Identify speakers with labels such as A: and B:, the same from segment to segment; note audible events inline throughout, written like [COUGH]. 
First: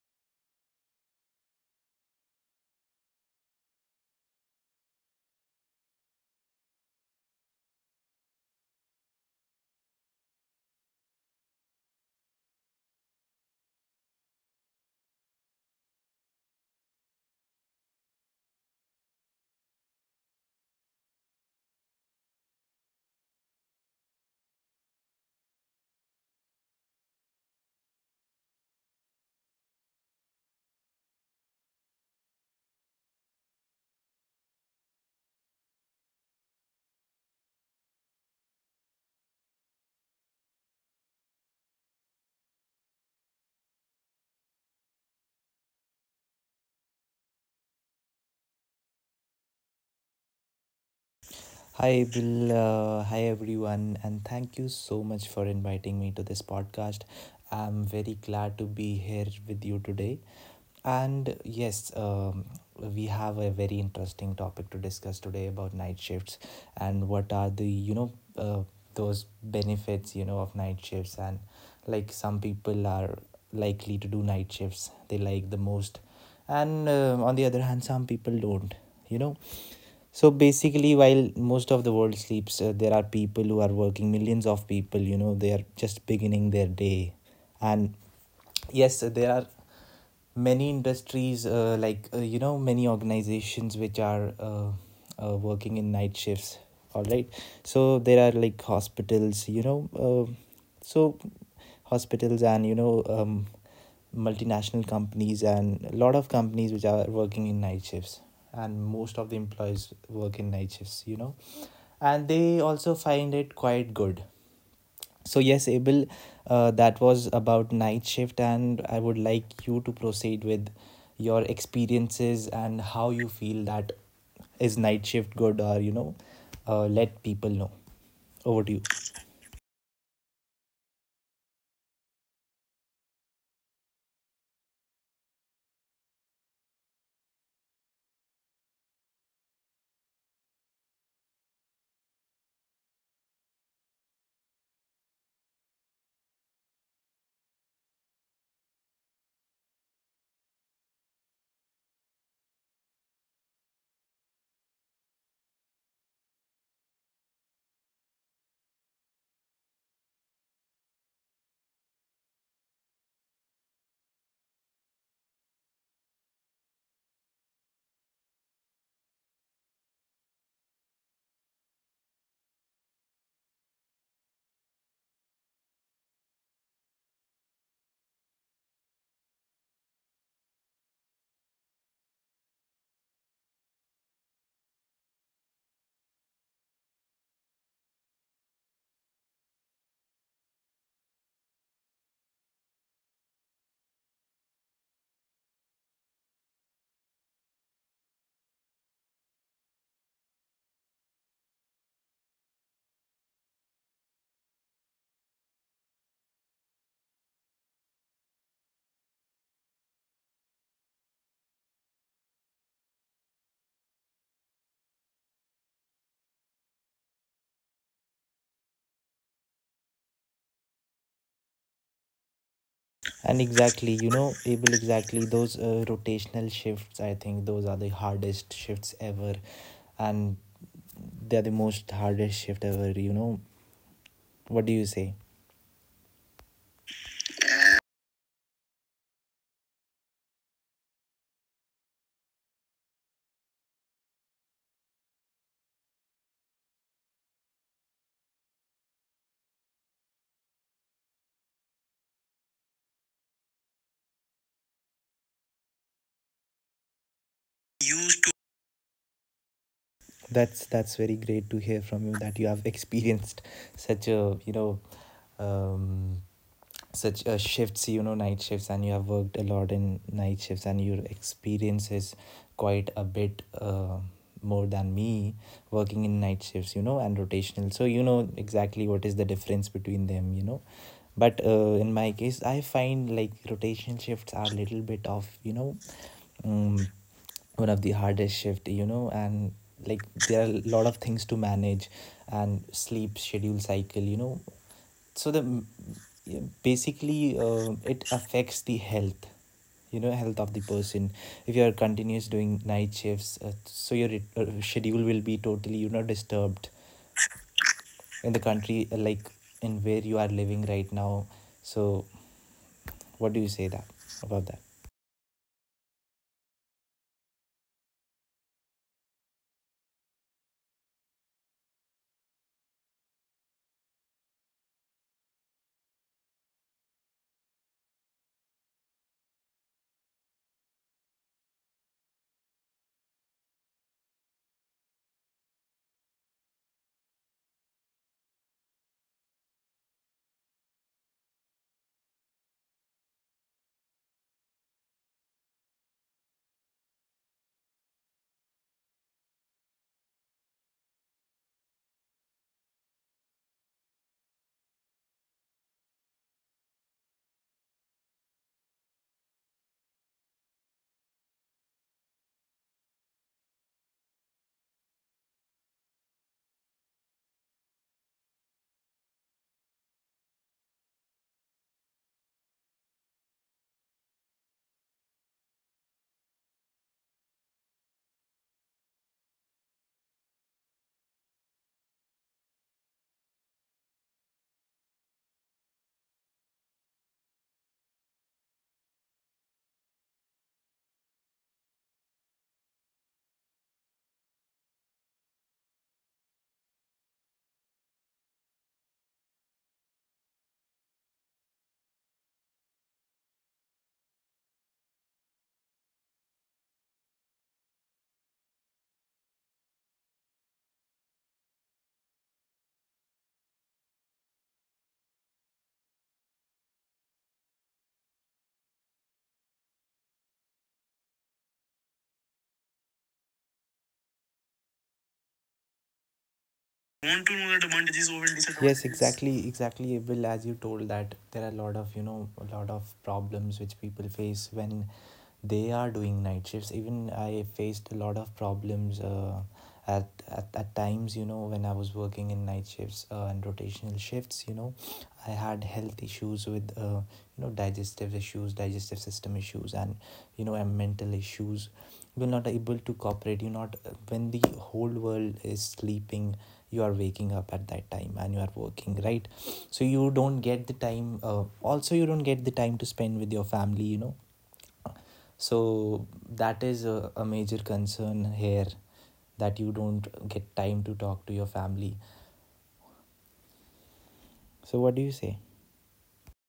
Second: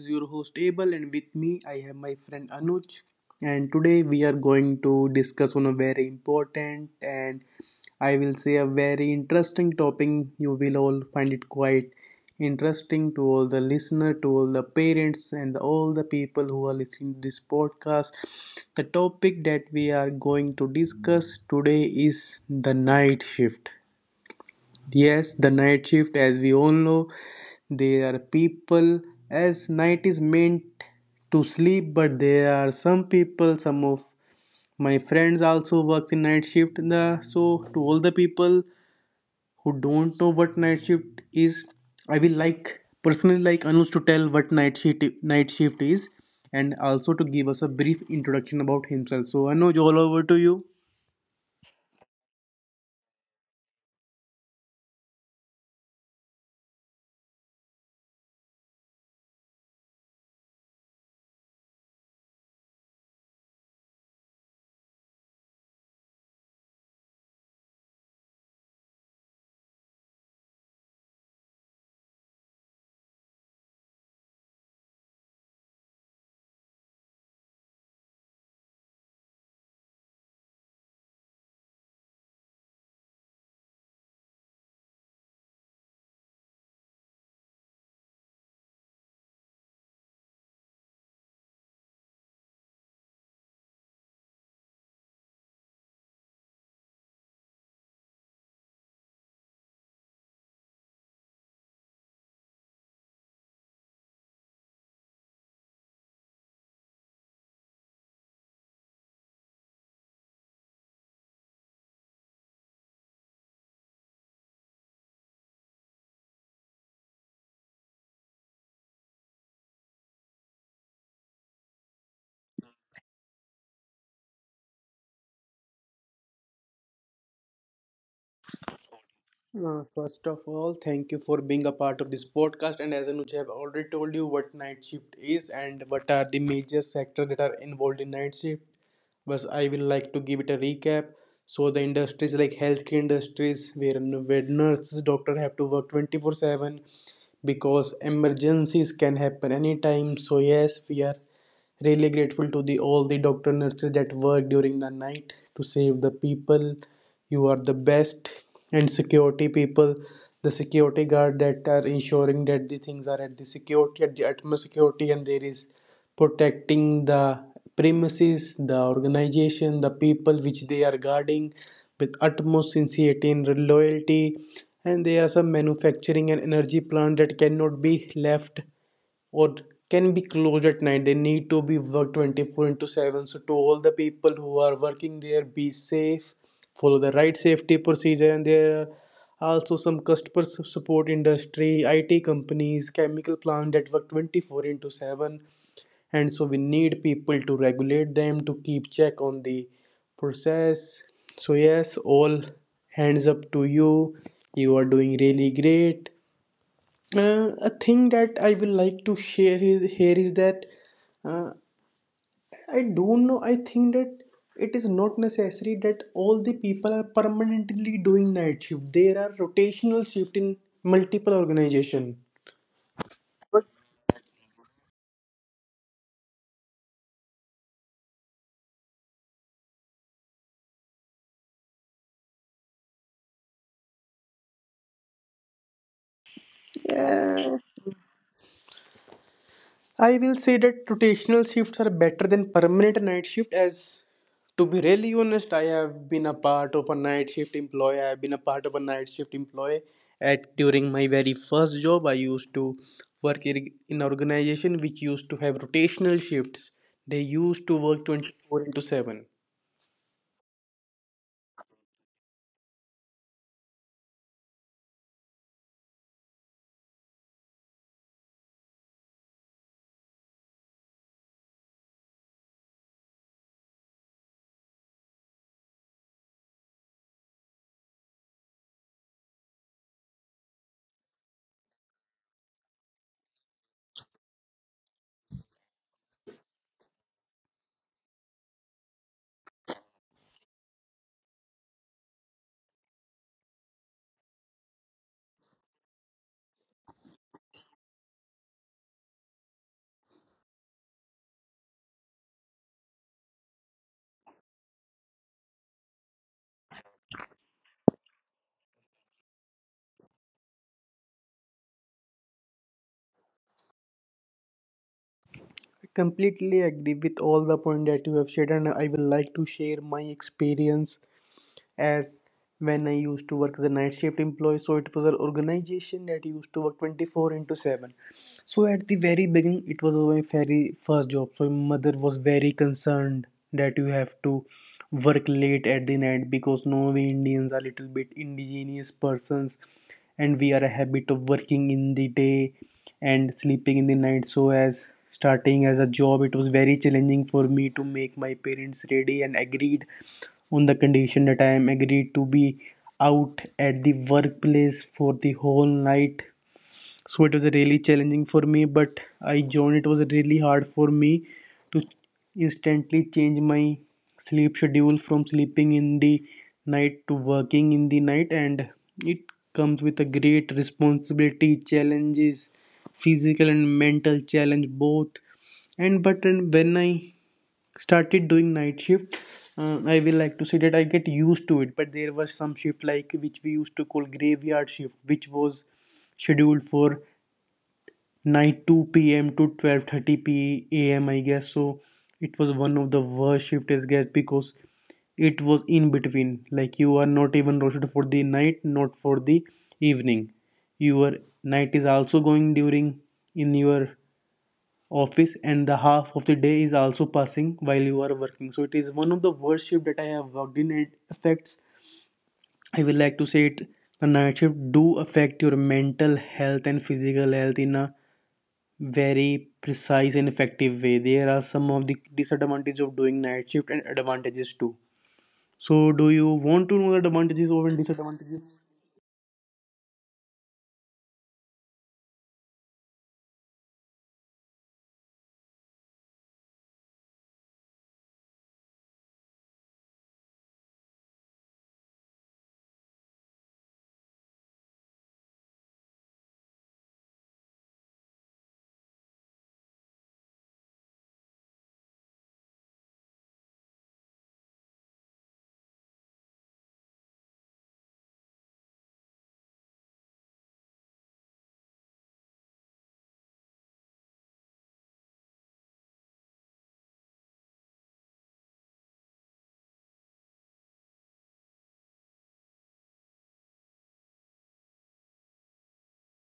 A: is your host Abel, and with me I have my friend Anuj, and today we are going to discuss on a very important and, I will say, a very interesting topic. You will all find it quite interesting. To all the listener, to all the parents and all the people who are listening to this podcast, the topic that we are going to discuss today is the night shift. Yes, the night shift, as we all know, there are people, as night is meant to sleep, but there are some people, some of my friends also works in night shift. The so to all the people who don't know what night shift is, I will like personally like Anuj to tell what night shift is, and also to give us a brief introduction about himself. So Anuj, all over to you.
B: Hi, April. Hi, everyone. And thank you so much for inviting me to this podcast. I'm very glad to be here with you today. And yes, we have a very interesting topic to discuss today about night shifts and what are uh, those benefits, you know, of night shifts. And like some people are likely to do night shifts, they like the most. And on the other hand, some people don't, you know. So basically, while most of the world sleeps, there are people who are working, millions of people, you know, they are just beginning their day. And yes there are many industries you know many organizations which are working in night shifts, all right. So there are like hospitals, you know. Uh, so hospitals and you know, multinational companies and a lot of companies which are working in night shifts, and most of the employees work in night shifts, you know, and they also find it quite good. So, yes, Abel, that was about night shift, and I would like you to proceed with your experiences and how you feel that is night shift good or you know, let people know. Over to you.
A: First of all, thank you for being a part of this podcast. And as Anuj have already told you what night shift is and what are the major sectors that are involved in night shift. But I will like to give it a recap. So the industries like healthcare industries where nurses, doctor have to work 24/7 because emergencies can happen anytime. So yes, we are really grateful to the all the doctor nurses that work during the night to save the people. You are the best. And security people, the security guard that are ensuring that the things are at the security at the utmost security and there is protecting the premises, the organization, the people which they are guarding with utmost sincerity and loyalty. And there are some manufacturing and energy plant that cannot be left or can be closed at night. They need to be worked 24 into 7. So to all the people who are working there, be safe, follow the right safety procedure. And there are also some customer support industry it companies chemical plant that work 24 into 7, and so we need people to regulate them, to keep check on the process. So yes, all hands up to you, you are doing really great. A thing that I will like to share is, here is that uh, I don't know. I think that it is not necessary that all the people are permanently doing night shift. There are rotational shift in multiple organization.
B: And
A: But
B: exactly, you know, Abel, exactly those rotational shifts, I think those are the hardest shifts ever, and they're the most hardest shift ever, you know. What do you say?
A: yeah. I will say that rotational shifts are better than permanent night shift, as to be really honest, I have been a part of a night shift employee. I have been a part of a night shift employee at during my very first job. I used to work in an organization which used to have rotational shifts. They used to work 24 into 7.
B: That's very great to hear from you that you have [LAUGHS] experienced such a you know, um, such shifts, you know, night shifts, and you have worked a lot in night shifts and your experience is quite a bit, more than me working in night shifts, you know, and rotational, so you know exactly what is the difference between them, you know. But in my case I find like rotational shifts are a little bit of you know, um, one of the hardest shift, you know, and like there are a lot of things to manage and sleep schedule cycle, you know. So the yeah, basically uh, it affects the health, you know, health of the person. If you are continuous doing night shifts, so your schedule will be totally you know disturbed in the country, like in where you are living right now. So what do you say that about that?
A: I completely agree with all the point that you have shared, and I will like to share my experience as when I used to work as a night shift employee. So it was an organization that used to work 24 into 7. So at the very beginning, it was my very first job. So my mother was very concerned that you have to work late at the night, because no, we Indians are little bit indigenous persons, and we are a habit of working in the day and sleeping in the night. So as starting as a job, it was very challenging for me to make my parents ready and agreed on the condition that I am agreed to be out at the workplace for the whole night. So it was really challenging for me, but I joined. It was really hard for me to instantly change my sleep schedule from sleeping in the night to working in the night, and it comes with a great responsibility, challenges, physical and mental challenge both. And but when I started doing night shift. I will like to say that I get used to it. But there was some shift like which we used to call graveyard shift, which was scheduled for night 2 p.m to 12:30 p.m., I guess. So it was one of the worst shift I guess, because it was in between. Like, you are not even rotated for the night, not for the evening. Your night is also going during in your office, and the half of the day is also passing while you are working. So it is one of the worst shift that I have worked in. It affects, I will like to say it, the night shift do affect your mental health and physical health in a very precise and effective way. There are some of the disadvantages of doing night shift and advantages too. So do you want to know the
B: Want to know the
A: advantages or
B: advantages over disadvantages.
A: disadvantages?
B: Yes, exactly, exactly. Will, as you told that there are a lot of you know, a lot of problems which people face when they are doing night shifts. Even I faced a lot of problems, at times, you know, when I was working in night shifts, and rotational shifts, you know. I had health issues with, you know, digestive issues digestive system issues, and you know, and mental issues. Will not able to cooperate you not. When the whole world is sleeping, you are waking up at that time and you are working, right? So you don't get the time also you don't get the time to spend with your family, you know. So that is a major concern here, that you don't get time to talk to your family. So what do you say?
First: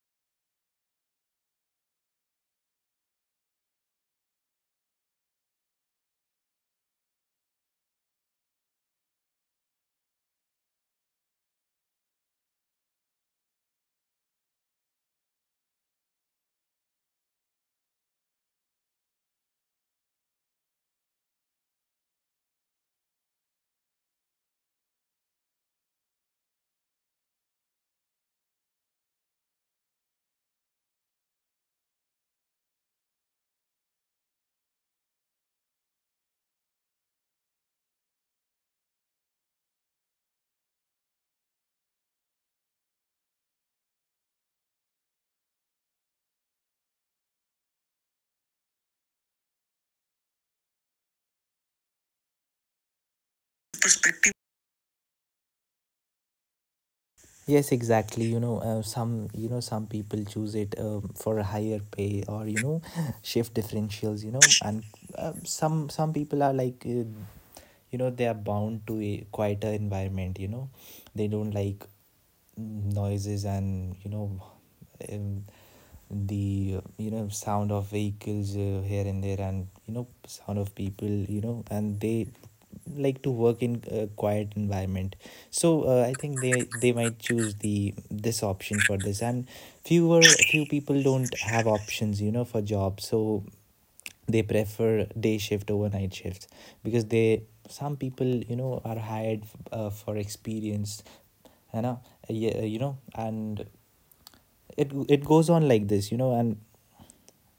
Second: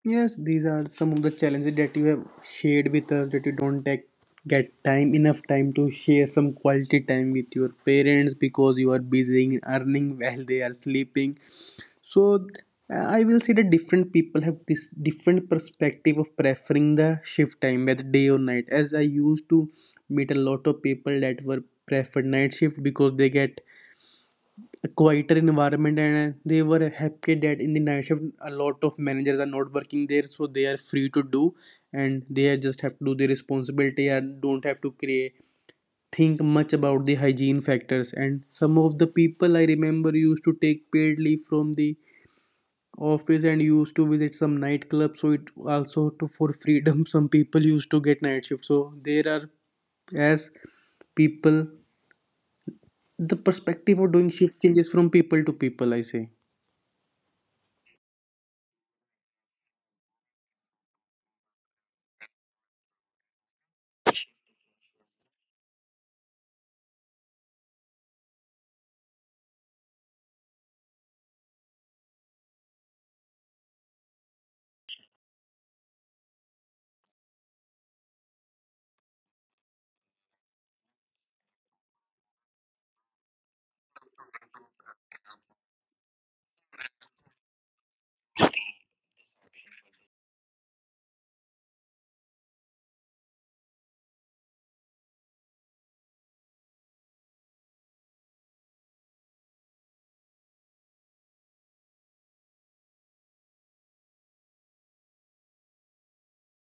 A: Yes, these are some of the challenges that you have shared with us, that you don't take, get time enough time to share some quality time with your parents because you are busy in earning while they are sleeping. So I will say that different people have this different perspective of preferring the shift time, whether day or night. As I used to meet a lot of people that were preferred night shift because they get a quieter environment, and they were happy that in the night shift a lot of managers are not working there, so they are free to do, and they are just have to do their responsibility and don't have to create think much about the hygiene factors. And some of the people I remember used to take paid leave from the office and used to visit some nightclubs, so it also to for freedom [LAUGHS] some people used to get night shift. So there are, as people, the
B: Perspective.
A: perspective of doing shift changes from people to people, I say.
B: Yes, exactly. You know, some you know some people choose it, for a higher pay or you know [LAUGHS] shift differentials. You know, and some some people are like you know they are bound to a quieter environment. You know, they don't like noises and you know, um, the you know sound of vehicles, here and there, and you know sound of people, you know, and they like to work in a quiet environment. So I think they might choose the this option for this. And fewer, few people don't have options, you know, for jobs, so they prefer day shift over night shifts because they, some people, you know, are hired for experience, you know. Yeah, you know, and it goes on like this, you know. And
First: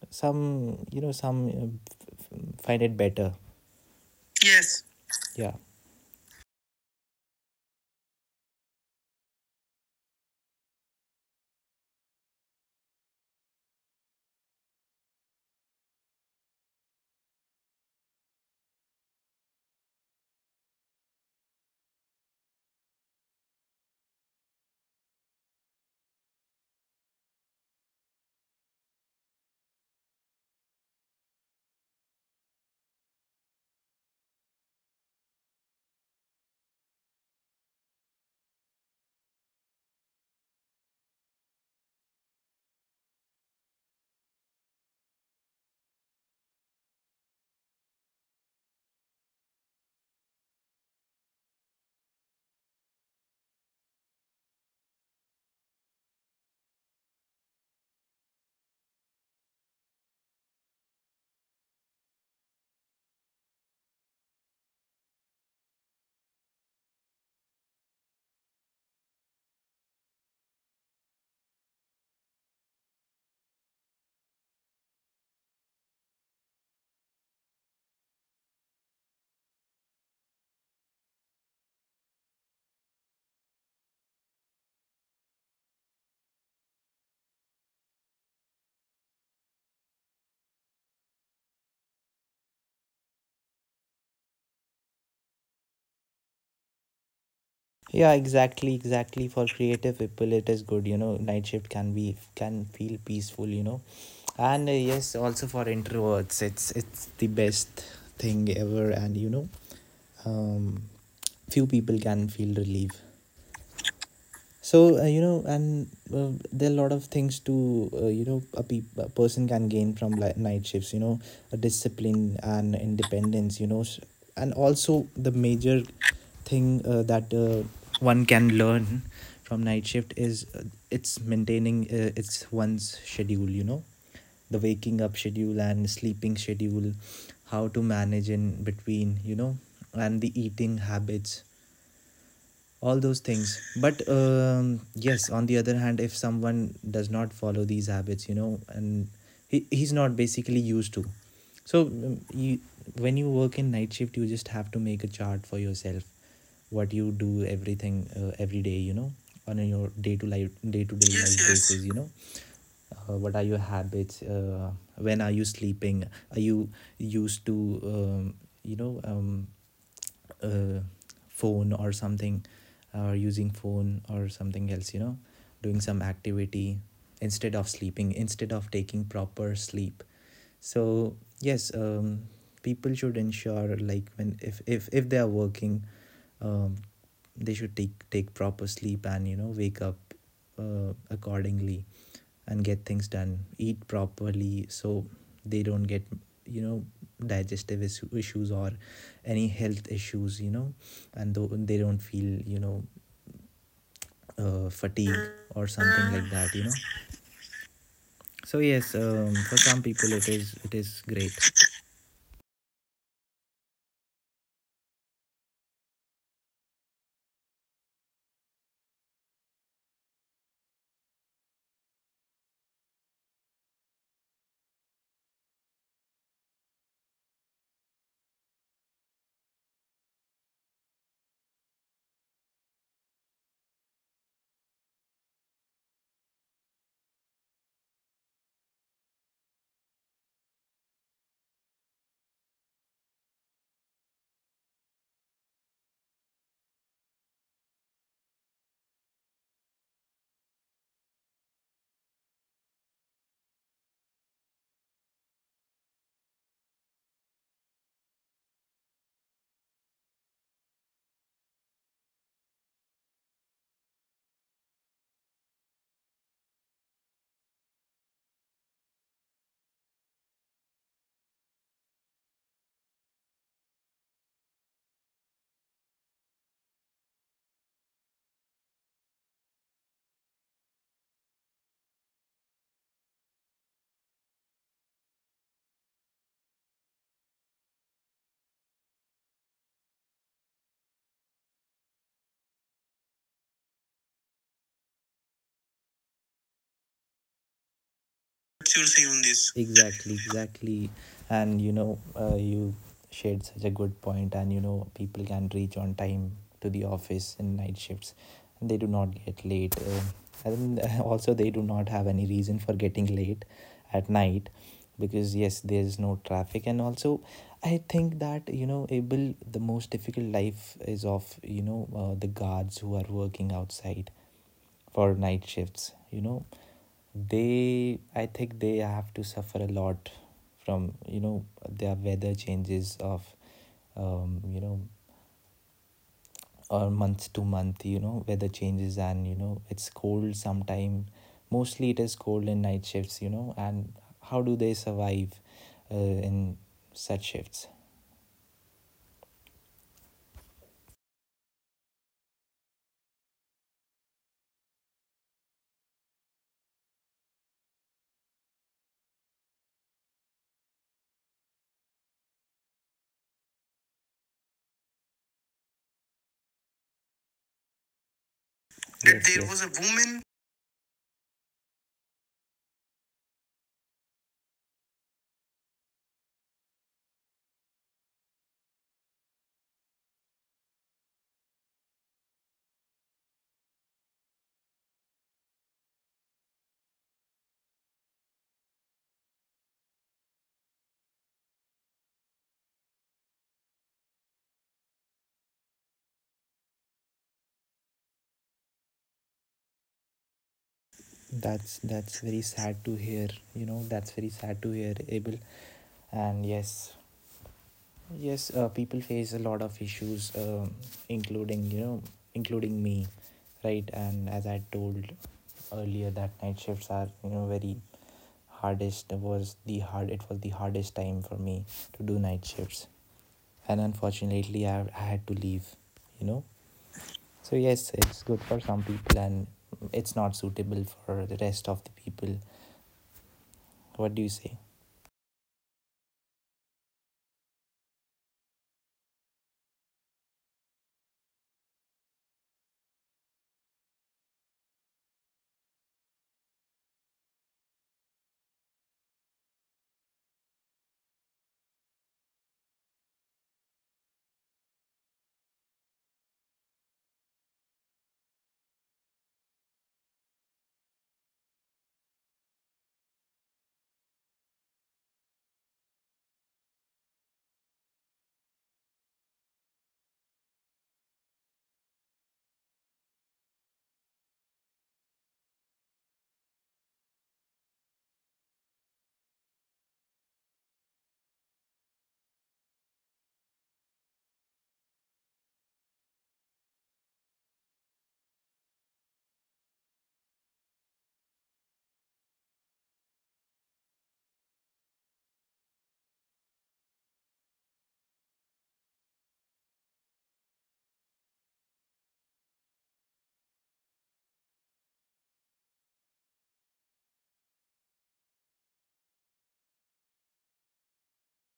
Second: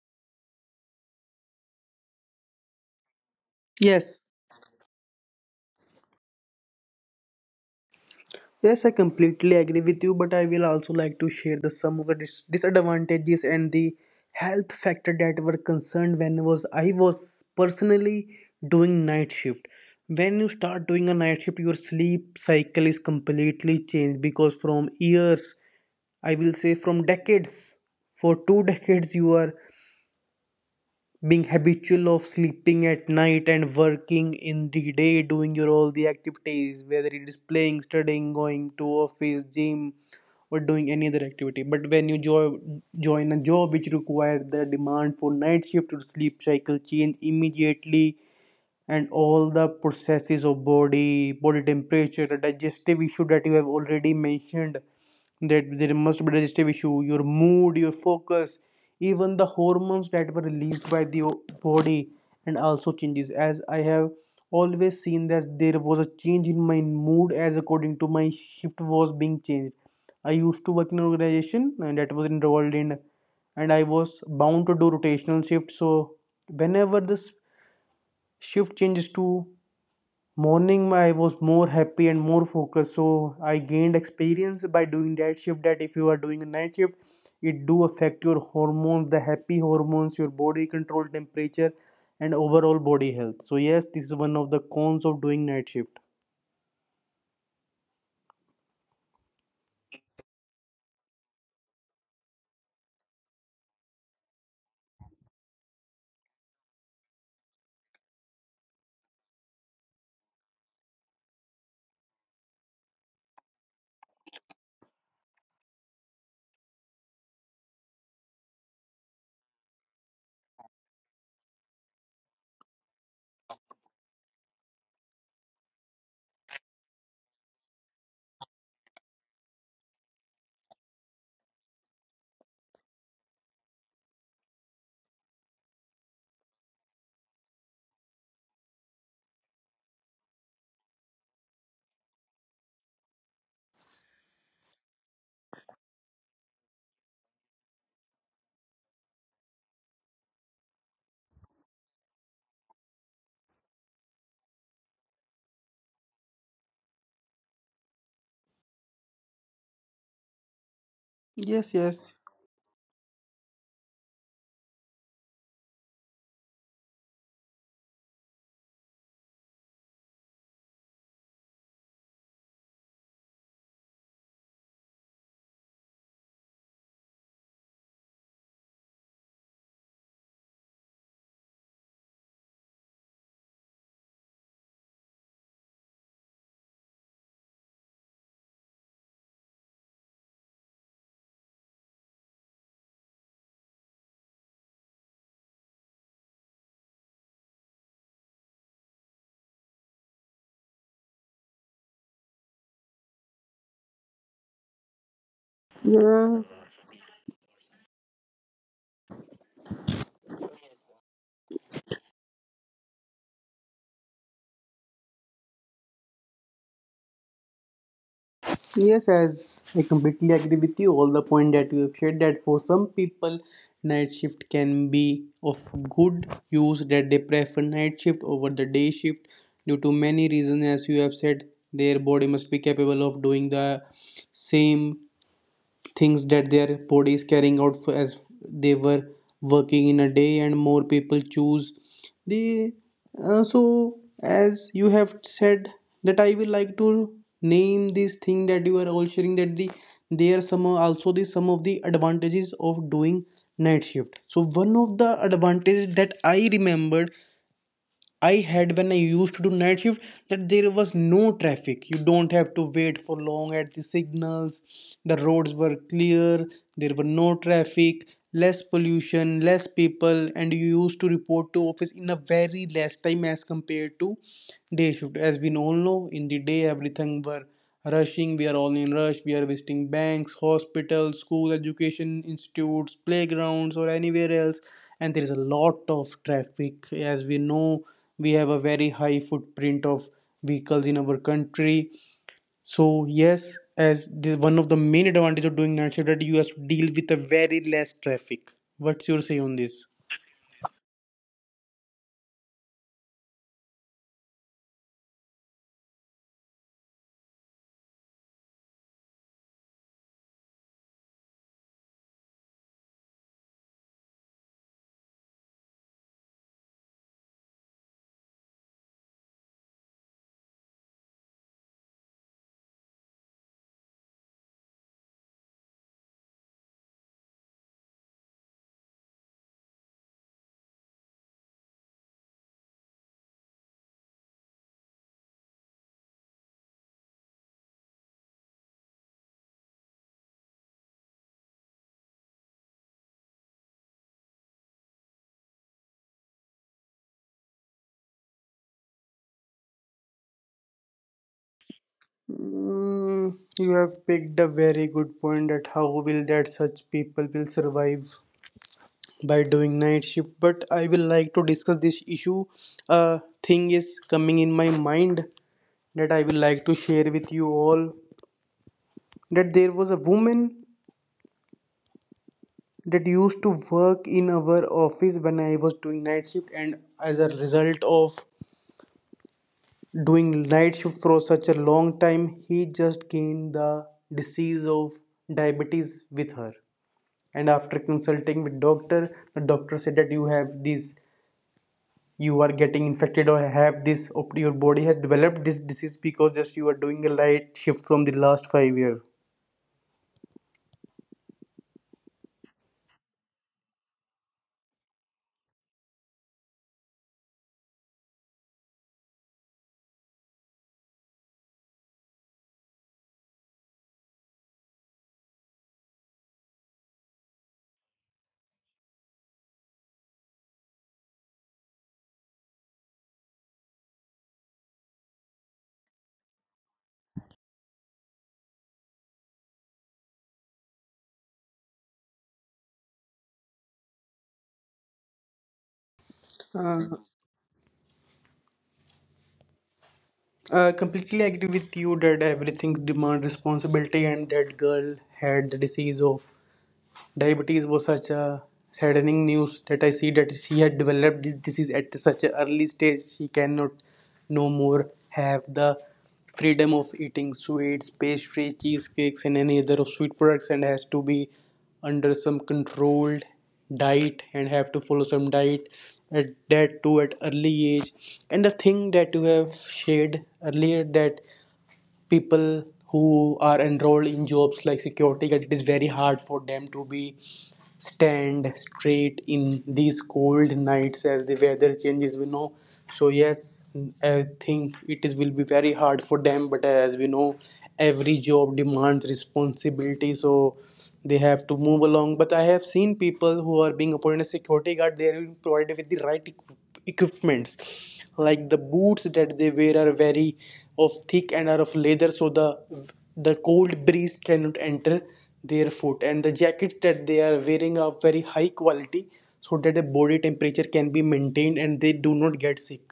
B: some you know some find it better.
A: Yes.
B: Yes. Yeah.
A: Yes, I completely agree with you, but I will also like to share the some of the disadvantages and the health factor that were concerned when was I was personally doing night shift. When you start doing a night shift, your sleep cycle is completely changed, because from years, I will say from decades, for 2 decades, you are being habitual of sleeping at night and working in the day doing your all the activities, whether it is playing studying going to office gym or doing any other activity. But when you join a job which requires the demand for night shift, your sleep cycle change immediately, and all the processes of body temperature, the digestive issue that you have already mentioned, that there must be digestive issue, your mood, your focus, even the hormones that were released by the body and also changes. As I have always seen that there was a change in my mood as according to my shift was being changed. I used to work in an organization and that was involved in, and I was bound to do rotational shift. So whenever this shift changes to morning, I was more happy and more focused. So I gained experience by doing that shift that if you are doing a night shift, it do affect your hormones, the happy hormones, your body control temperature and overall body health. So yes, this is one of the cons of doing night shift.
B: Yeah, exactly, exactly. For creative people, it is good. You know, night shift can be, can feel peaceful. You know, and yes, also for introverts, it's the best thing ever. And you know, um, few people can feel relief. So, you know, and there are a lot of things to, you know, a person can gain from night shifts, you know, a discipline and independence, you know, and also the major thing that one can learn from night shift is, it's maintaining, its one's schedule, you know, the waking up schedule and sleeping schedule, how to manage in between, you know, and the eating habits, all those things. But yes, on the other hand, if someone does not follow these habits, you know, and he's not basically used to. So when you work in night shift, you just have to make a chart for yourself, what you do everything every day, you know, on your
A: Yes,
B: day to day
A: yes.
B: life, Yes, yes. basis, you know. What are your habits, when are you sleeping? Are you used to you know um, uh, phone or something, or using phone or something else, you know, doing some activity instead of sleeping, instead of taking proper sleep. So yes, people should ensure like when if they are working, um, they should take proper sleep, and you know wake up accordingly, and get things done, eat properly, so they don't get, you know, digestive issues or any health issues, you know, and they don't feel, you know,
A: Yeah.
B: fatigue or something like that, you know. So yes, for some people it is, it is great.
A: Yes, as I completely agree with you, all the point that you have shared, that for some people night shift can be of good use, that they prefer night shift over the day shift due to many reasons, as you have said. Their body must be capable of doing the same things that their body is carrying out for, as they were working in a day, and more people choose the, so as you have said, that I will like to name this thing that you are all sharing, that the there are some also the some of the advantages of doing night shift. So one of the advantages that I remembered I had when I used to do night shift, that there was no traffic. You don't have to wait for long at the signals. The roads were clear, there were no traffic, less pollution, less people, and you used to report to office in a very less time as compared to day shift. As we all know, in the day everything were rushing, we are all in rush, we are visiting banks, hospitals, school, education institutes, playgrounds or anywhere else, and there is a lot of traffic. As we know, we have a very high footprint of vehicles in our country. So yes, as this one of the main advantage of doing night shift that you have to deal with a very less traffic. What's your say on this?
B: Exactly, exactly. And you know, you shared such a good point, and you know, people can reach on time to the office in night shifts, and they do not get late, and [LAUGHS] also they do not have any reason for getting late at night, because yes, there's no traffic. And also I think that you know, able the most difficult life is of you know, the guards who are working outside for night shifts, you know. They, I think they have to suffer a lot from you know their weather changes of, you know, or month to month, you know, weather changes. And you know, it's cold sometime, mostly it is cold in night shifts, you know. And how do they survive in such shifts?
A: Mm, you have picked a very good point that how will that such people will survive by doing night shift, but I will like to discuss this issue. Thing is coming in my mind that I will like to share with you all, that there was a
B: that
A: woman
B: yes, there yes. was a woman.
A: that used to work in our office when I was doing night shift, and as a result of doing night shift for such a long time he just gained the disease of diabetes with her. And after consulting with doctor, the doctor said that you have these, you are getting infected or have this, your body has developed this disease because just you are doing a light shift from the last 5 year.
B: That's very sad to hear, you know. That's very sad to hear, Abel. And yes, yes, people face a lot of issues, um, including you know, including me, right? And as I told earlier, that night shifts are you know very, hardest was the hard it was the hardest time for me to do night shifts. And unfortunately I had to leave, you know. So yes, it's good for some people, and it's not suitable for the rest of the people. What do you say?
A: uh, I completely agree with you that everything demand responsibility, and that girl had the disease of diabetes, was such a saddening news that I see that she had developed this disease at such an early stage. She cannot no more have the freedom of eating sweets, pastry, cheesecakes, and any other of sweet products, and has to be under some controlled diet and have to follow some diet at that too at early age. And the thing that you have shared earlier, that people who are enrolled in jobs like security guard, it is very hard for them to be stand straight in these cold nights as the weather changes we know. So yes, I think it is will be very hard for them, but as we know every job demands responsibility, so they have to move along. But I have seen people who are being appointed as security guard, they are being provided with the right equipments, like the boots that they wear are very of thick and are of leather, so the cold breeze cannot enter their foot, and the jackets that they are wearing are very high quality so that the body temperature can be maintained and they do not get sick.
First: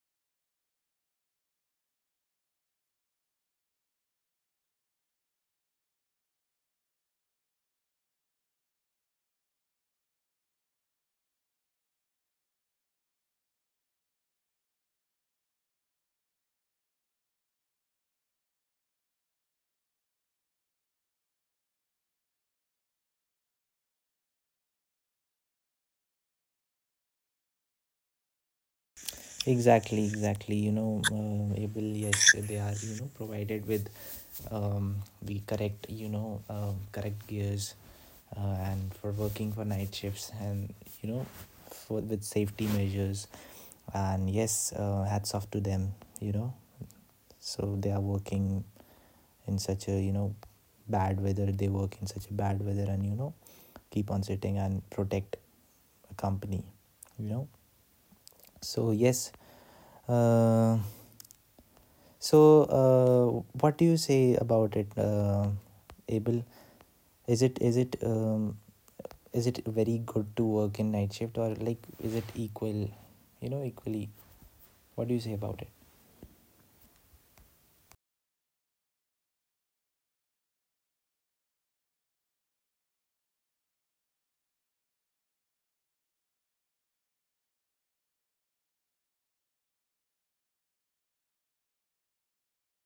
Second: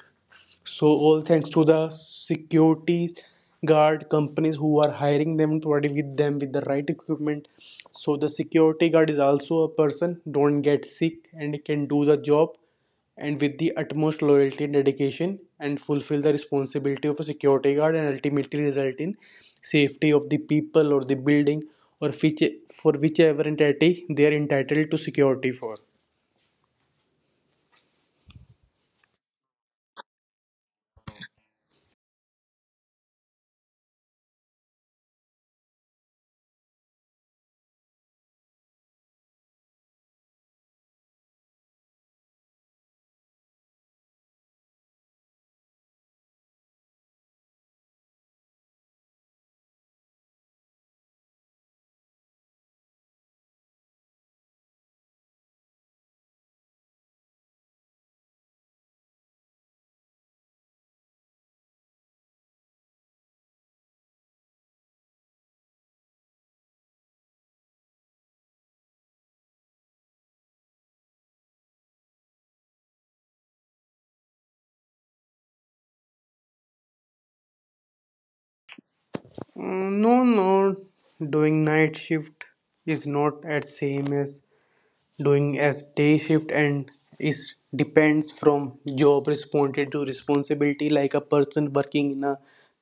A: So all thanks to the security guard companies who are hiring them, providing with them with the right equipment. So the security guard is also a person, don't get sick and can do the job, and with the utmost loyalty and dedication and fulfill the responsibility of a security guard and ultimately result in safety of the people or the building, or which, for whichever entity they are entitled to security for.
B: Exactly, exactly. You know, able yes, they are you know provided with, um, the correct, you know, correct gears, and for working for night shifts, and you know, for with safety measures. And yes, hats off to them, you know. So they are working in such a you know bad weather, they work in such a bad weather, and you know, keep on sitting and protect a company, you know. So yes, uh, so what do you say about it, Abel? Is it, is it very good to work in night shift, or like, is it equal, you know, equally? What do you say about it?
A: Mm, no, no, doing night shift is not at same as doing as day shift, and is depends from job responsibility to responsibility, like a person working in a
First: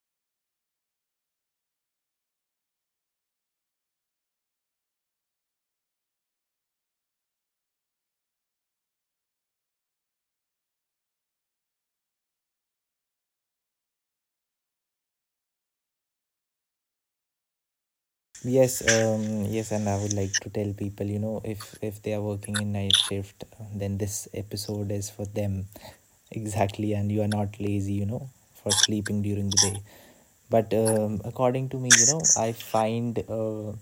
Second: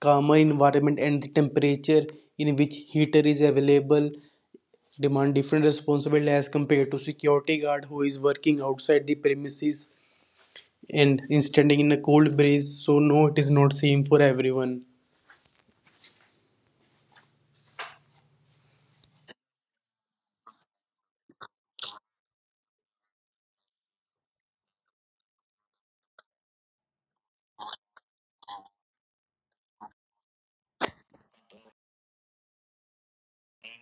A: calmer environment and the temperature in which heater is available demand different responsibility as compared to security guard who is working outside the premises and is standing in a cold breeze. So no, it is not same for everyone.
B: Yes, um, yes, and I would like to tell people, you know, if they are working in night shift, then this episode is for them. Exactly, and you are not lazy, you know, for sleeping during the day. But according to me, you know, I find,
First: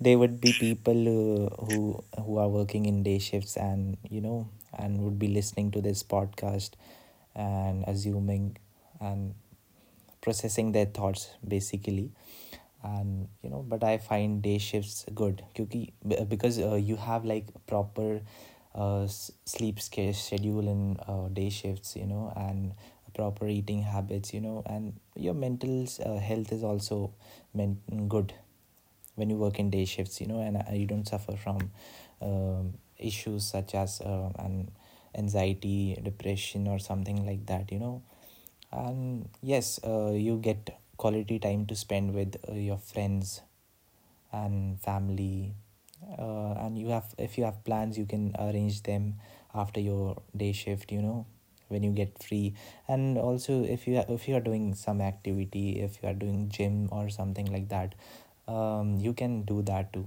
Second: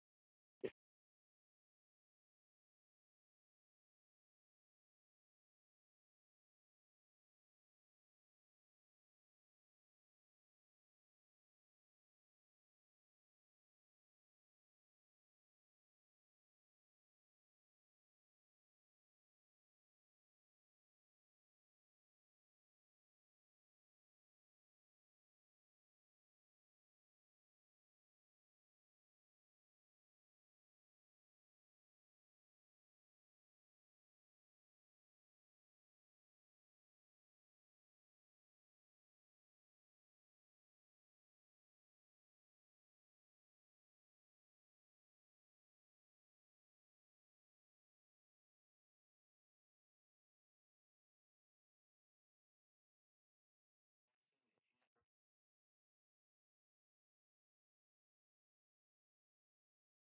B: there would be people, who who are working in day shifts, and you know, and would be listening to this podcast and assuming and processing their thoughts, basically. And you know, but I find day shifts good, क्योंकि because you have like proper sleep scare schedule in day shifts, you know, and proper eating habits, you know, and your mental health is also men good when you work in day shifts, you know. And you don't suffer from, issues such as an anxiety depression, or something like that, you know. And yes, you get quality time to spend With your friends and family. And you have, if you have plans, you can arrange them after your day shift, you know, when you get free. And also if you are doing some activity, if you are doing gym or something like that, you can do that too.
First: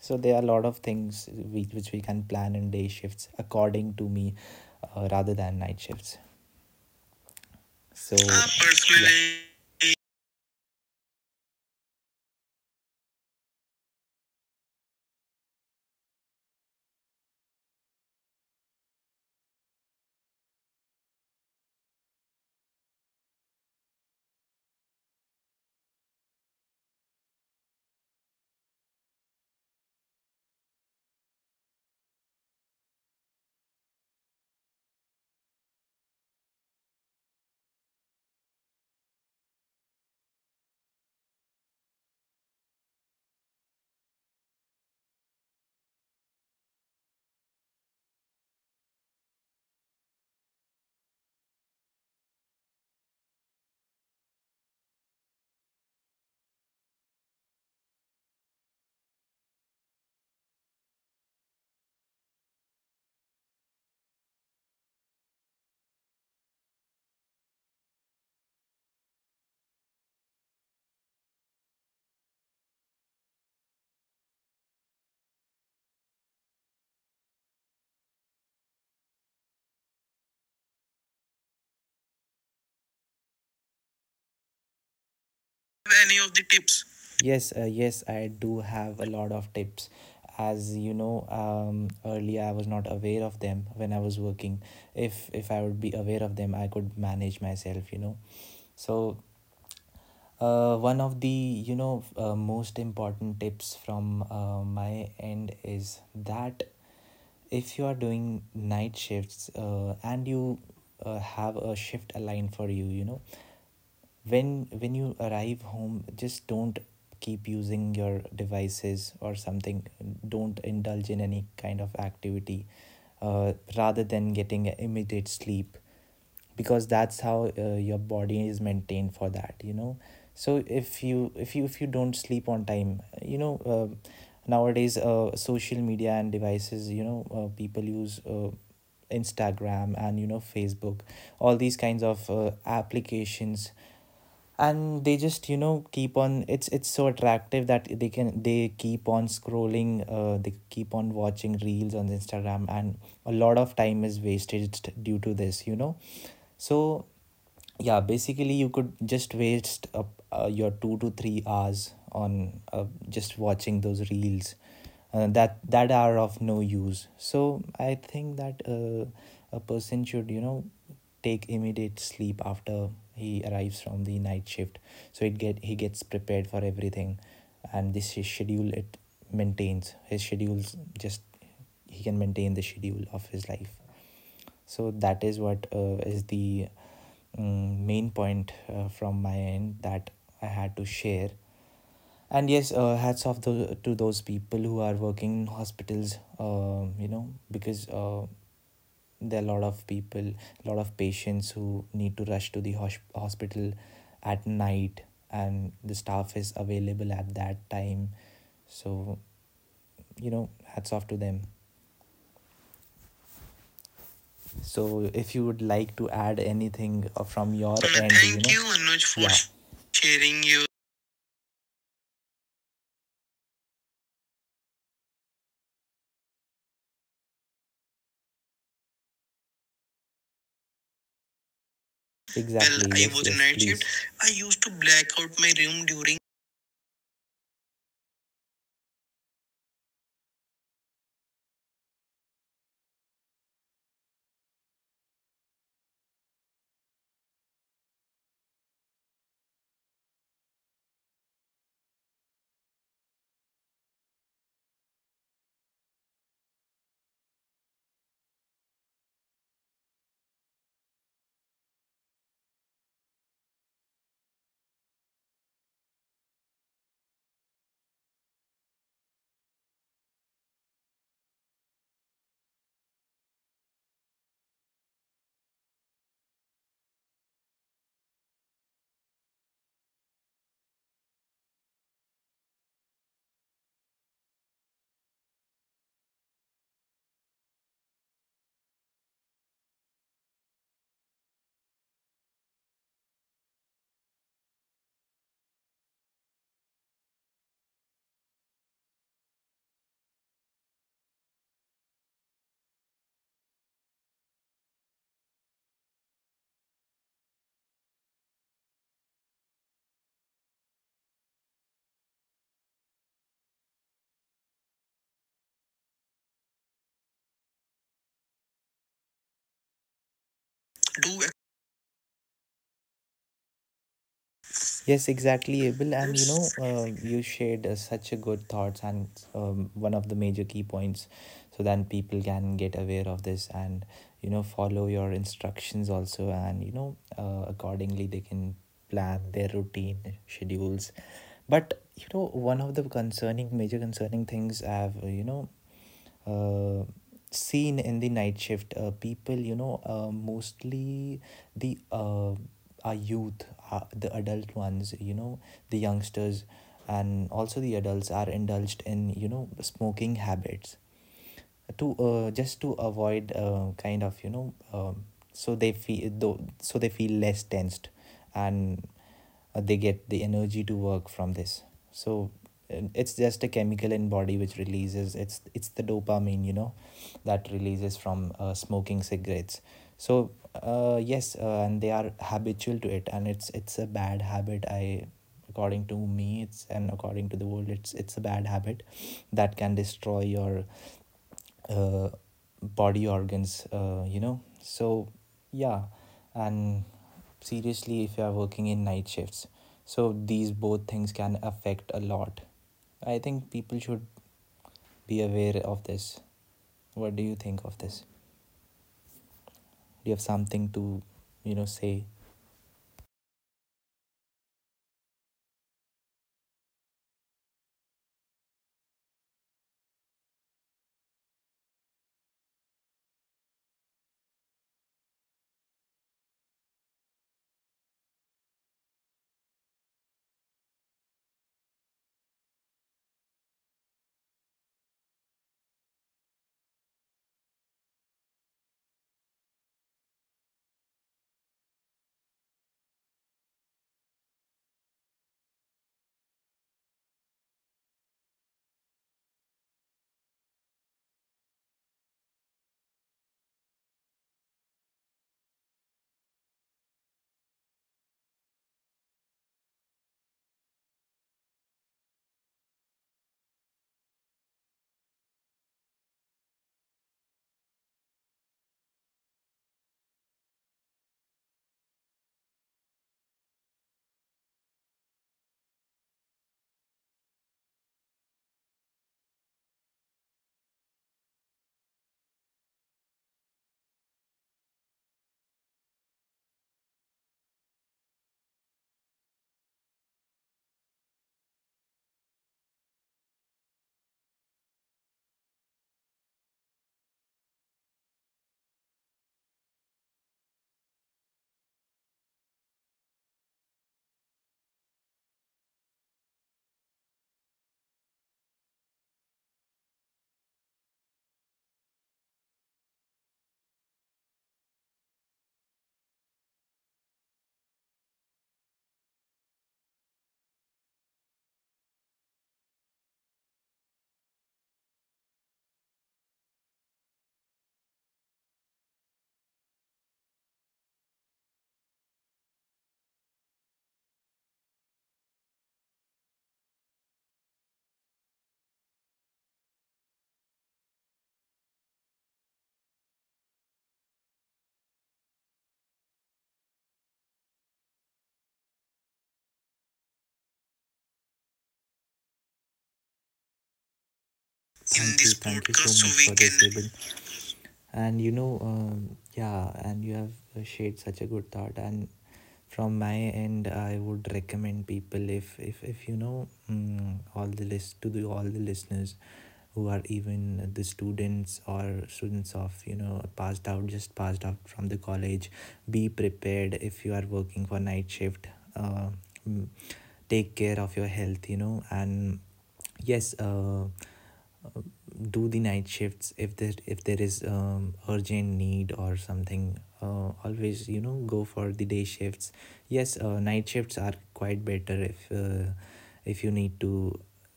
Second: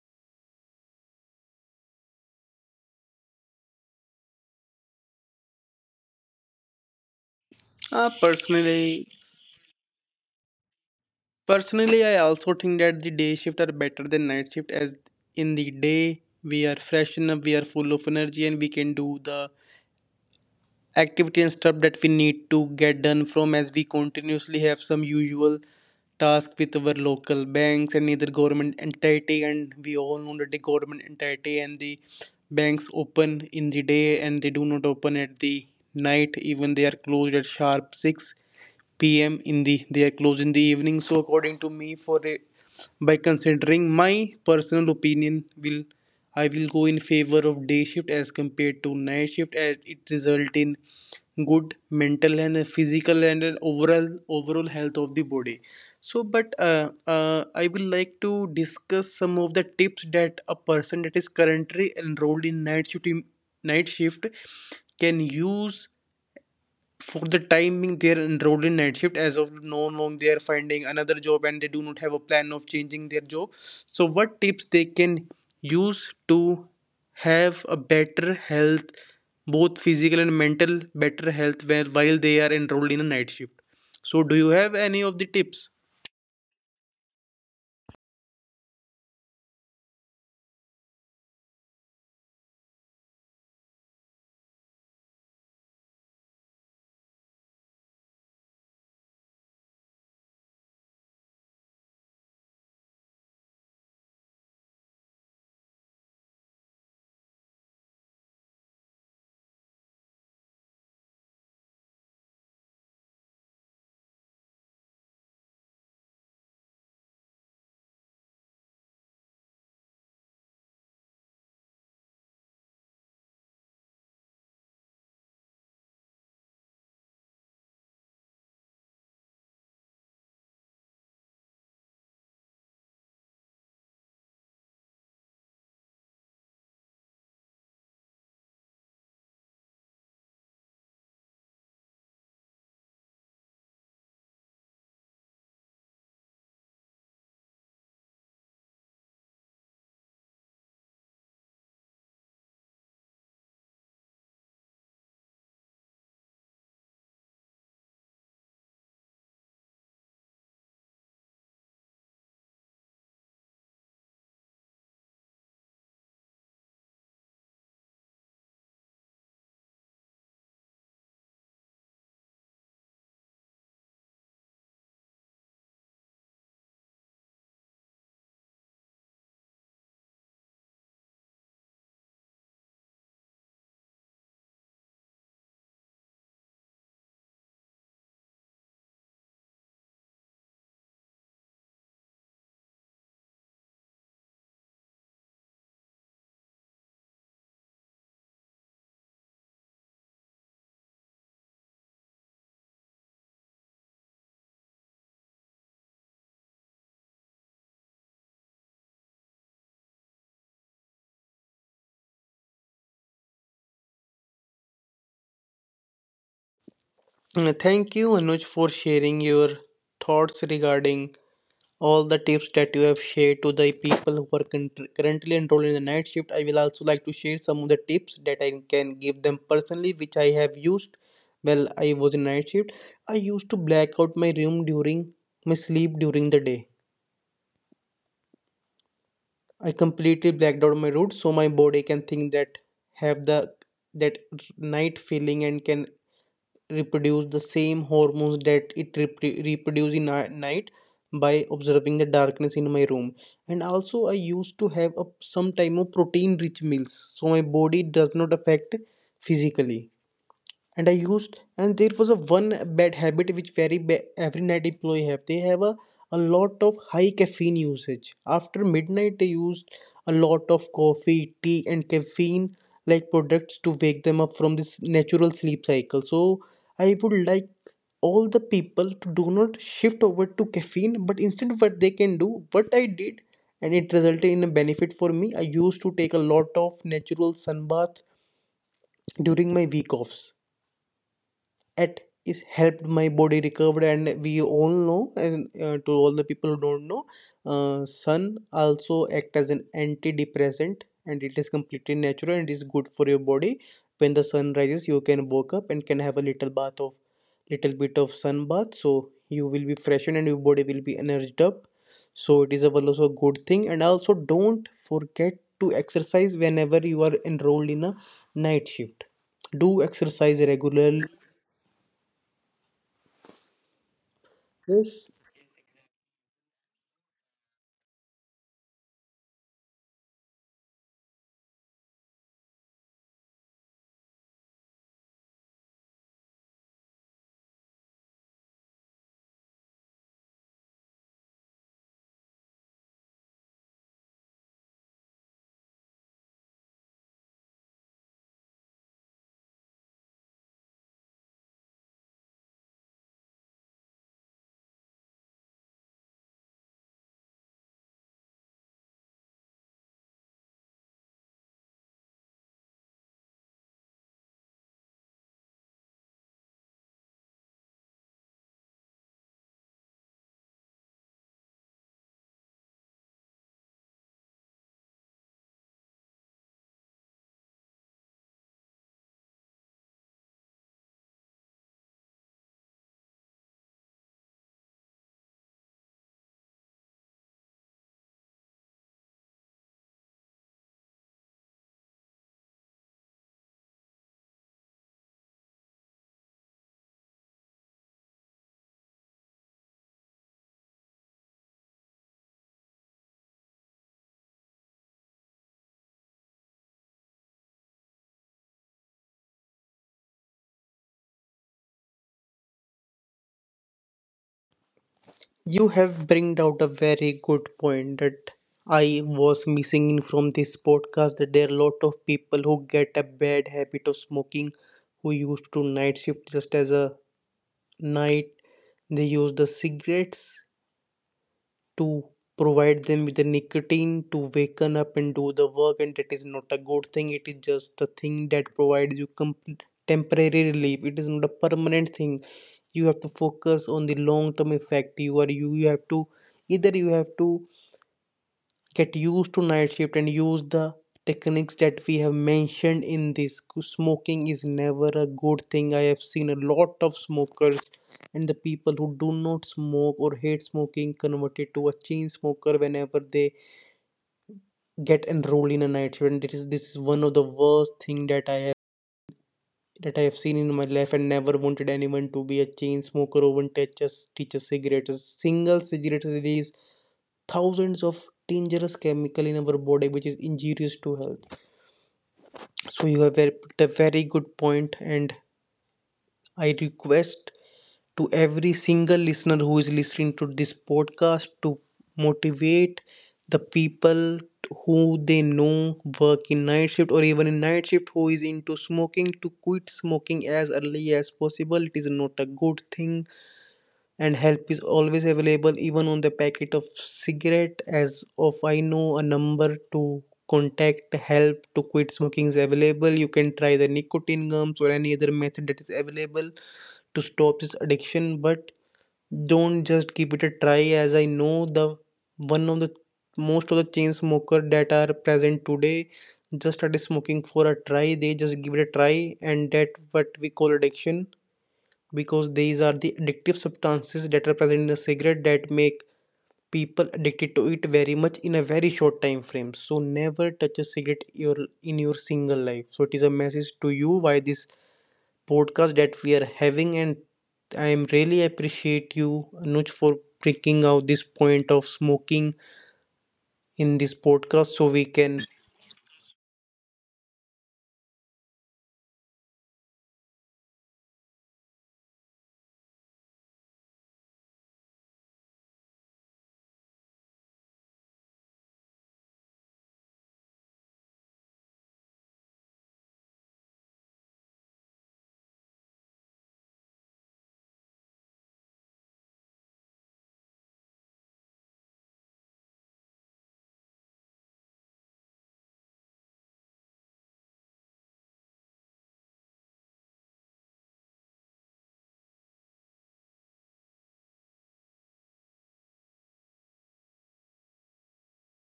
B: So there are a lot of things which we can plan in day shifts, according to me, rather than night shifts.
A: uh,
B: So personally,
A: personally
B: yeah.
A: Personally, I also think that the day shift are better than night shift, as in the day we are fresh enough, we are full of energy, and we can do the activity and stuff that we need to get done from, as we continuously have some usual task with our local banks and either government entity, and we all know that the government entity and the banks open in the day and they do not open at the night, even they are closed at sharp 6 p.m. in the, they are closed in the evening. So according to me, by considering my personal opinion, will I will go in favor of day shift as compared to night shift as it result in good mental and physical and overall health of the body. So, but I will like to discuss some of the tips that a person that is currently enrolled in night shift can use for the time being they are enrolled in night shift as of now, long they are finding another job and they do not have a plan of changing their job. So what tips they can use to have a better health, both physical and mental, better health while they are enrolled in a night shift? So do you have any of the tips?
B: Any of the tips? Yes, yes, I do have a lot of tips. As you know, earlier I was not aware of them when I was working. If I would be aware of them, I could manage myself, you know. So, one of the, you know, most important tips from my end is that if you are doing night shifts and you have a shift aligned for you, you know, when when you arrive home, just don't keep using your devices or something. Don't indulge in any kind of activity rather than getting immediate sleep, because that's how your body is maintained for that, you know. So if you don't sleep on time, you know, nowadays social media and devices, you know, people use, Instagram and, you know, Facebook, all these kinds of applications. And they just, you know, keep on, it's so attractive that they keep on scrolling, they keep on watching reels on Instagram, and a lot of time is wasted due to this, you know. So yeah, basically you could just waste up, your 2 to 3 hours on just watching those reels that that are of no use. So I think that a person should, you know, take immediate sleep after he arrives from the night shift, so it get he gets prepared for everything. And this is schedule it maintains his schedules, just he can maintain the schedule of his life. So that is what is the main point from my end that I had to share. And yes, hats off to those people who are working in hospitals, you know, because there are a lot of people, a lot of patients who need to rush to the hospital at night, and the staff is available at that time. So, you know, hats off to them. So if you would like to add anything from your
A: Thank you,
B: End,
A: Anuj,
B: thank you.
A: for
B: Know you, Anuj,
A: sharing
B: for yeah
A: your thoughts
B: sharing your.
A: regarding all the tips that you have shared to the people who are currently enrolled in the night shift. I will also like to share some of the tips that I can give them personally, which I have used while I was in night shift.
B: Exactly. Well, exactly I
A: I
B: yes was yes
A: used to
B: night shift.
A: black out
B: I
A: my
B: used
A: room
B: to black
A: during
B: out my
A: my
B: room
A: sleep
B: during
A: during the day. I completely blacked out my route so my body can think that have the, that night feeling, and can reproduce the same hormones that it reproduce in night by observing the darkness in my room. And also I used to have some time of protein rich meals so my body does not affect physically. And I used and there was a one bad habit which every night employee have, they have a lot of high caffeine usage after midnight. They used a lot of coffee, tea and caffeine like products to wake them up from this natural sleep cycle. So I would like all the people to do not shift over to caffeine, but instead what they can do what I did, and it resulted in a benefit for me. I used to take a lot of natural sun bath during my week offs. It is helped my body recover, and we all know, and to all the people who don't know, sun also act as an antidepressant and it is completely natural and is good for your body. When the sun rises you can wake up and can have a little bath of little bit of sun bath, so you will be freshened and your body will be energized up. So it is a well also a good thing. And also don't forget to exercise whenever you are enrolled in a night shift. Do exercise regularly.
B: do. Yes,
A: Yes,
B: exactly, Abel. And you know, you shared such a good thoughts and, one of the major key points, so then people can get aware of this and, you know, follow your instructions also, and you know, accordingly they can plan their routine schedules. But you know, one of the concerning major concerning things I've uh, seen in the night shift people, you know, mostly the our youth, the adult ones, you know, the youngsters, and also the adults are indulged in, you know, smoking habits to, just to avoid kind of, you know. So they feel though, so they feel less tensed, and they get the energy to work from this. So it's just a chemical in body which releases, it's the dopamine, you know, that releases from smoking cigarettes. So yes, and they are habitual to it, and it's a bad habit. I, according to me, it's, and according to the world, it's a bad habit that can destroy your uh, body organs, you know. So yeah, and seriously, if you are working in night shifts, so these both things can affect a lot. I think people should be aware of this. What do you think of this? Do you have something to, you know, say?
A: you have bringed out a very good point that I was missing in from this podcast, that there are a lot of people who get a bad habit of smoking, who used to night shift just as a night. They use the cigarettes to provide them with the nicotine to waken up and do the work, and that is not a good thing, it is just a thing that provides you temporary relief, it is not a permanent thing. You have to focus on the long term effect. You have to, either you have to get used to night shift and use the techniques that we have mentioned in this. Smoking is never a good thing. I have seen a lot of smokers, and the people who do not smoke or hate smoking converted to a chain smoker whenever they get enrolled in a night shift, and this is one of the worst thing that I have seen in my life, and never wanted anyone to be a chain smoker or even touch a cigarette. A single cigarette release thousands of dangerous chemical in our body which is injurious to health. So you have picked a very good point, and I request to every single listener who is listening to this podcast to motivate the people who they know work in night shift or even in night shift who is into smoking to quit smoking as early as possible. It is not a good thing, and help is always available even on the packet of cigarette. As of I know, a number to contact help to quit smoking is available. You can try the nicotine gums or any other method that is available to stop this addiction. But don't just give it a try, as I know the one of the most of the chain smoker that are present today just started smoking for a try. They just give it a try, and that what we call addiction, because these are the addictive substances that are present in a cigarette that make people addicted to it very much in a very short time frame. So never touch a cigarette your in your single life. So it is a message to you by this podcast that we are having, and I am really appreciate you, Anuj, for bringing out this point of smoking in this podcast so we can.
B: Thank you, thank you so so much for this, Abel. And you know, yeah, and you have shared such a good thought. And from my end, I would recommend people, if you know, all the list, to the all the listeners who are even the students or students of, you know, passed out, just passed out from the college, be prepared if you are working for night shift. uh, mm, Take care of your health, you know. And yes, uh, do the night shifts if there is urgent need or something. Always, you know, go for the day shifts. Yes, night shifts are quite better if, if you need to,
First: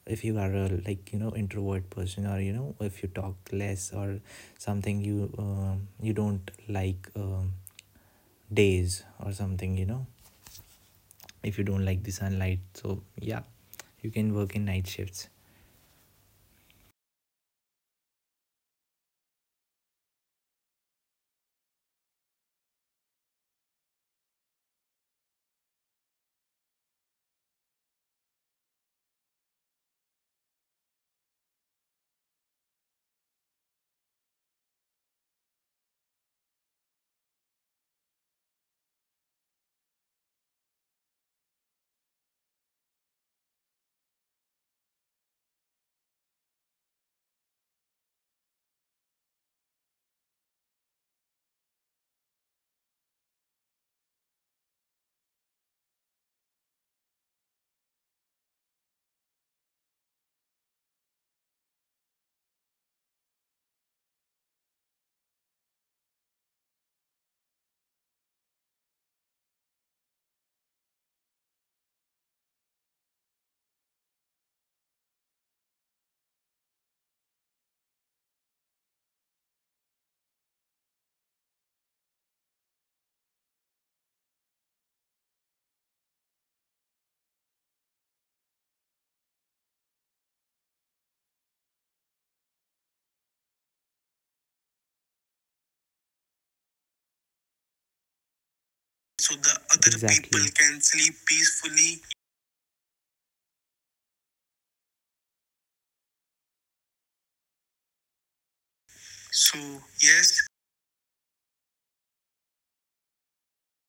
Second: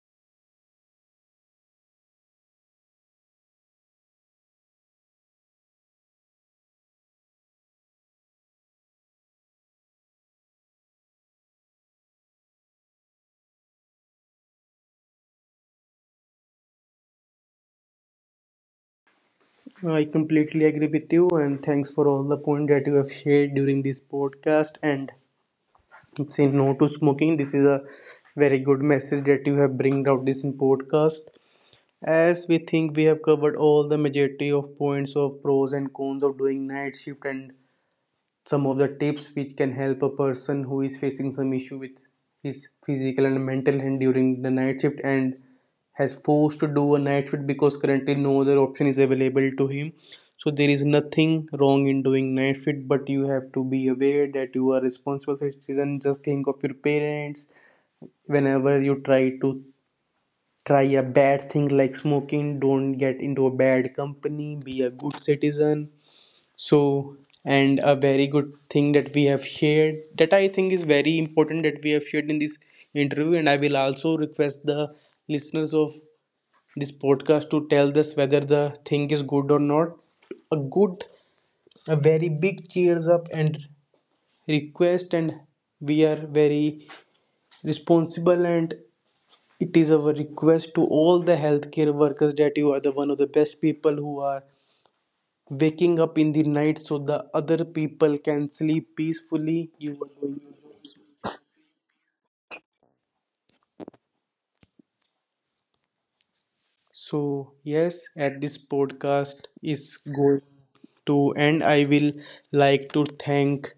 B: if you are a, like, you know, introvert person, or you know, if you talk less or something, you, you don't like, days or something, you know, if you don't like the sunlight. So yeah, you can work in night shifts.
A: I completely agree with you, and thanks for all the point that you have shared during this podcast, and say no to smoking. This is a very good message that you have bring out this in podcast. As we think we have covered all the majority of points of pros and cons of doing night shift, and some of the tips which can help a person who is facing some issue with his physical and mental health during the night shift, and has forced to do a night shift because currently no other option is available to him. So there is nothing wrong in doing night shift, but you have to be aware that you are responsible citizen. Just think of your parents whenever you try a bad thing like smoking. Don't get into a bad company, be a good citizen. So, and a very good thing that we have shared, that I think is very important that we have shared in this interview. And I will also request the listeners of this podcast to tell us whether the thing is good or not. A good, a very big cheers up and request, and we are very responsible, and it is our request to all the healthcare workers that you are the one of the best people who are waking up in the night so the other people can sleep
B: So the
A: peacefully.
B: other,
A: You
B: exactly,
A: are
B: people
A: doing
B: can sleep peacefully.
A: So, yes, at this
B: So,
A: podcast is
B: yes,
A: going to end. I will like to thank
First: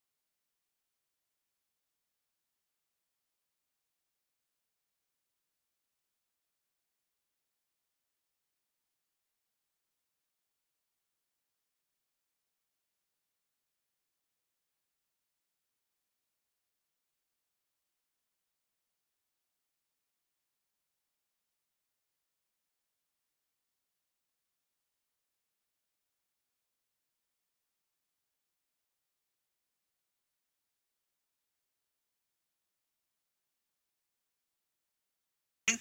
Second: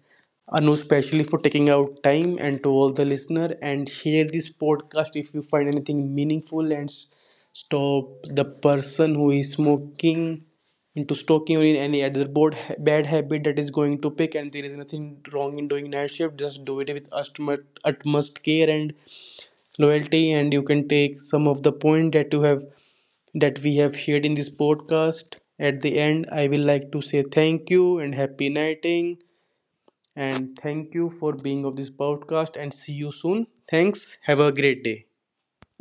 A: Anu specially for taking out time and to all the listener, and share this podcast if you find anything meaningful, and stop the person who is smoking into smoking or in any other bad habit that is going to pick. And there is nothing wrong in doing night shift, just do it with utmost, utmost care and loyalty, and you can take some of the point that we have shared in this podcast. At the end, I will like to say thank you and happy nighting. And thank you for being of this podcast, and see you soon. Thanks. Have a great day.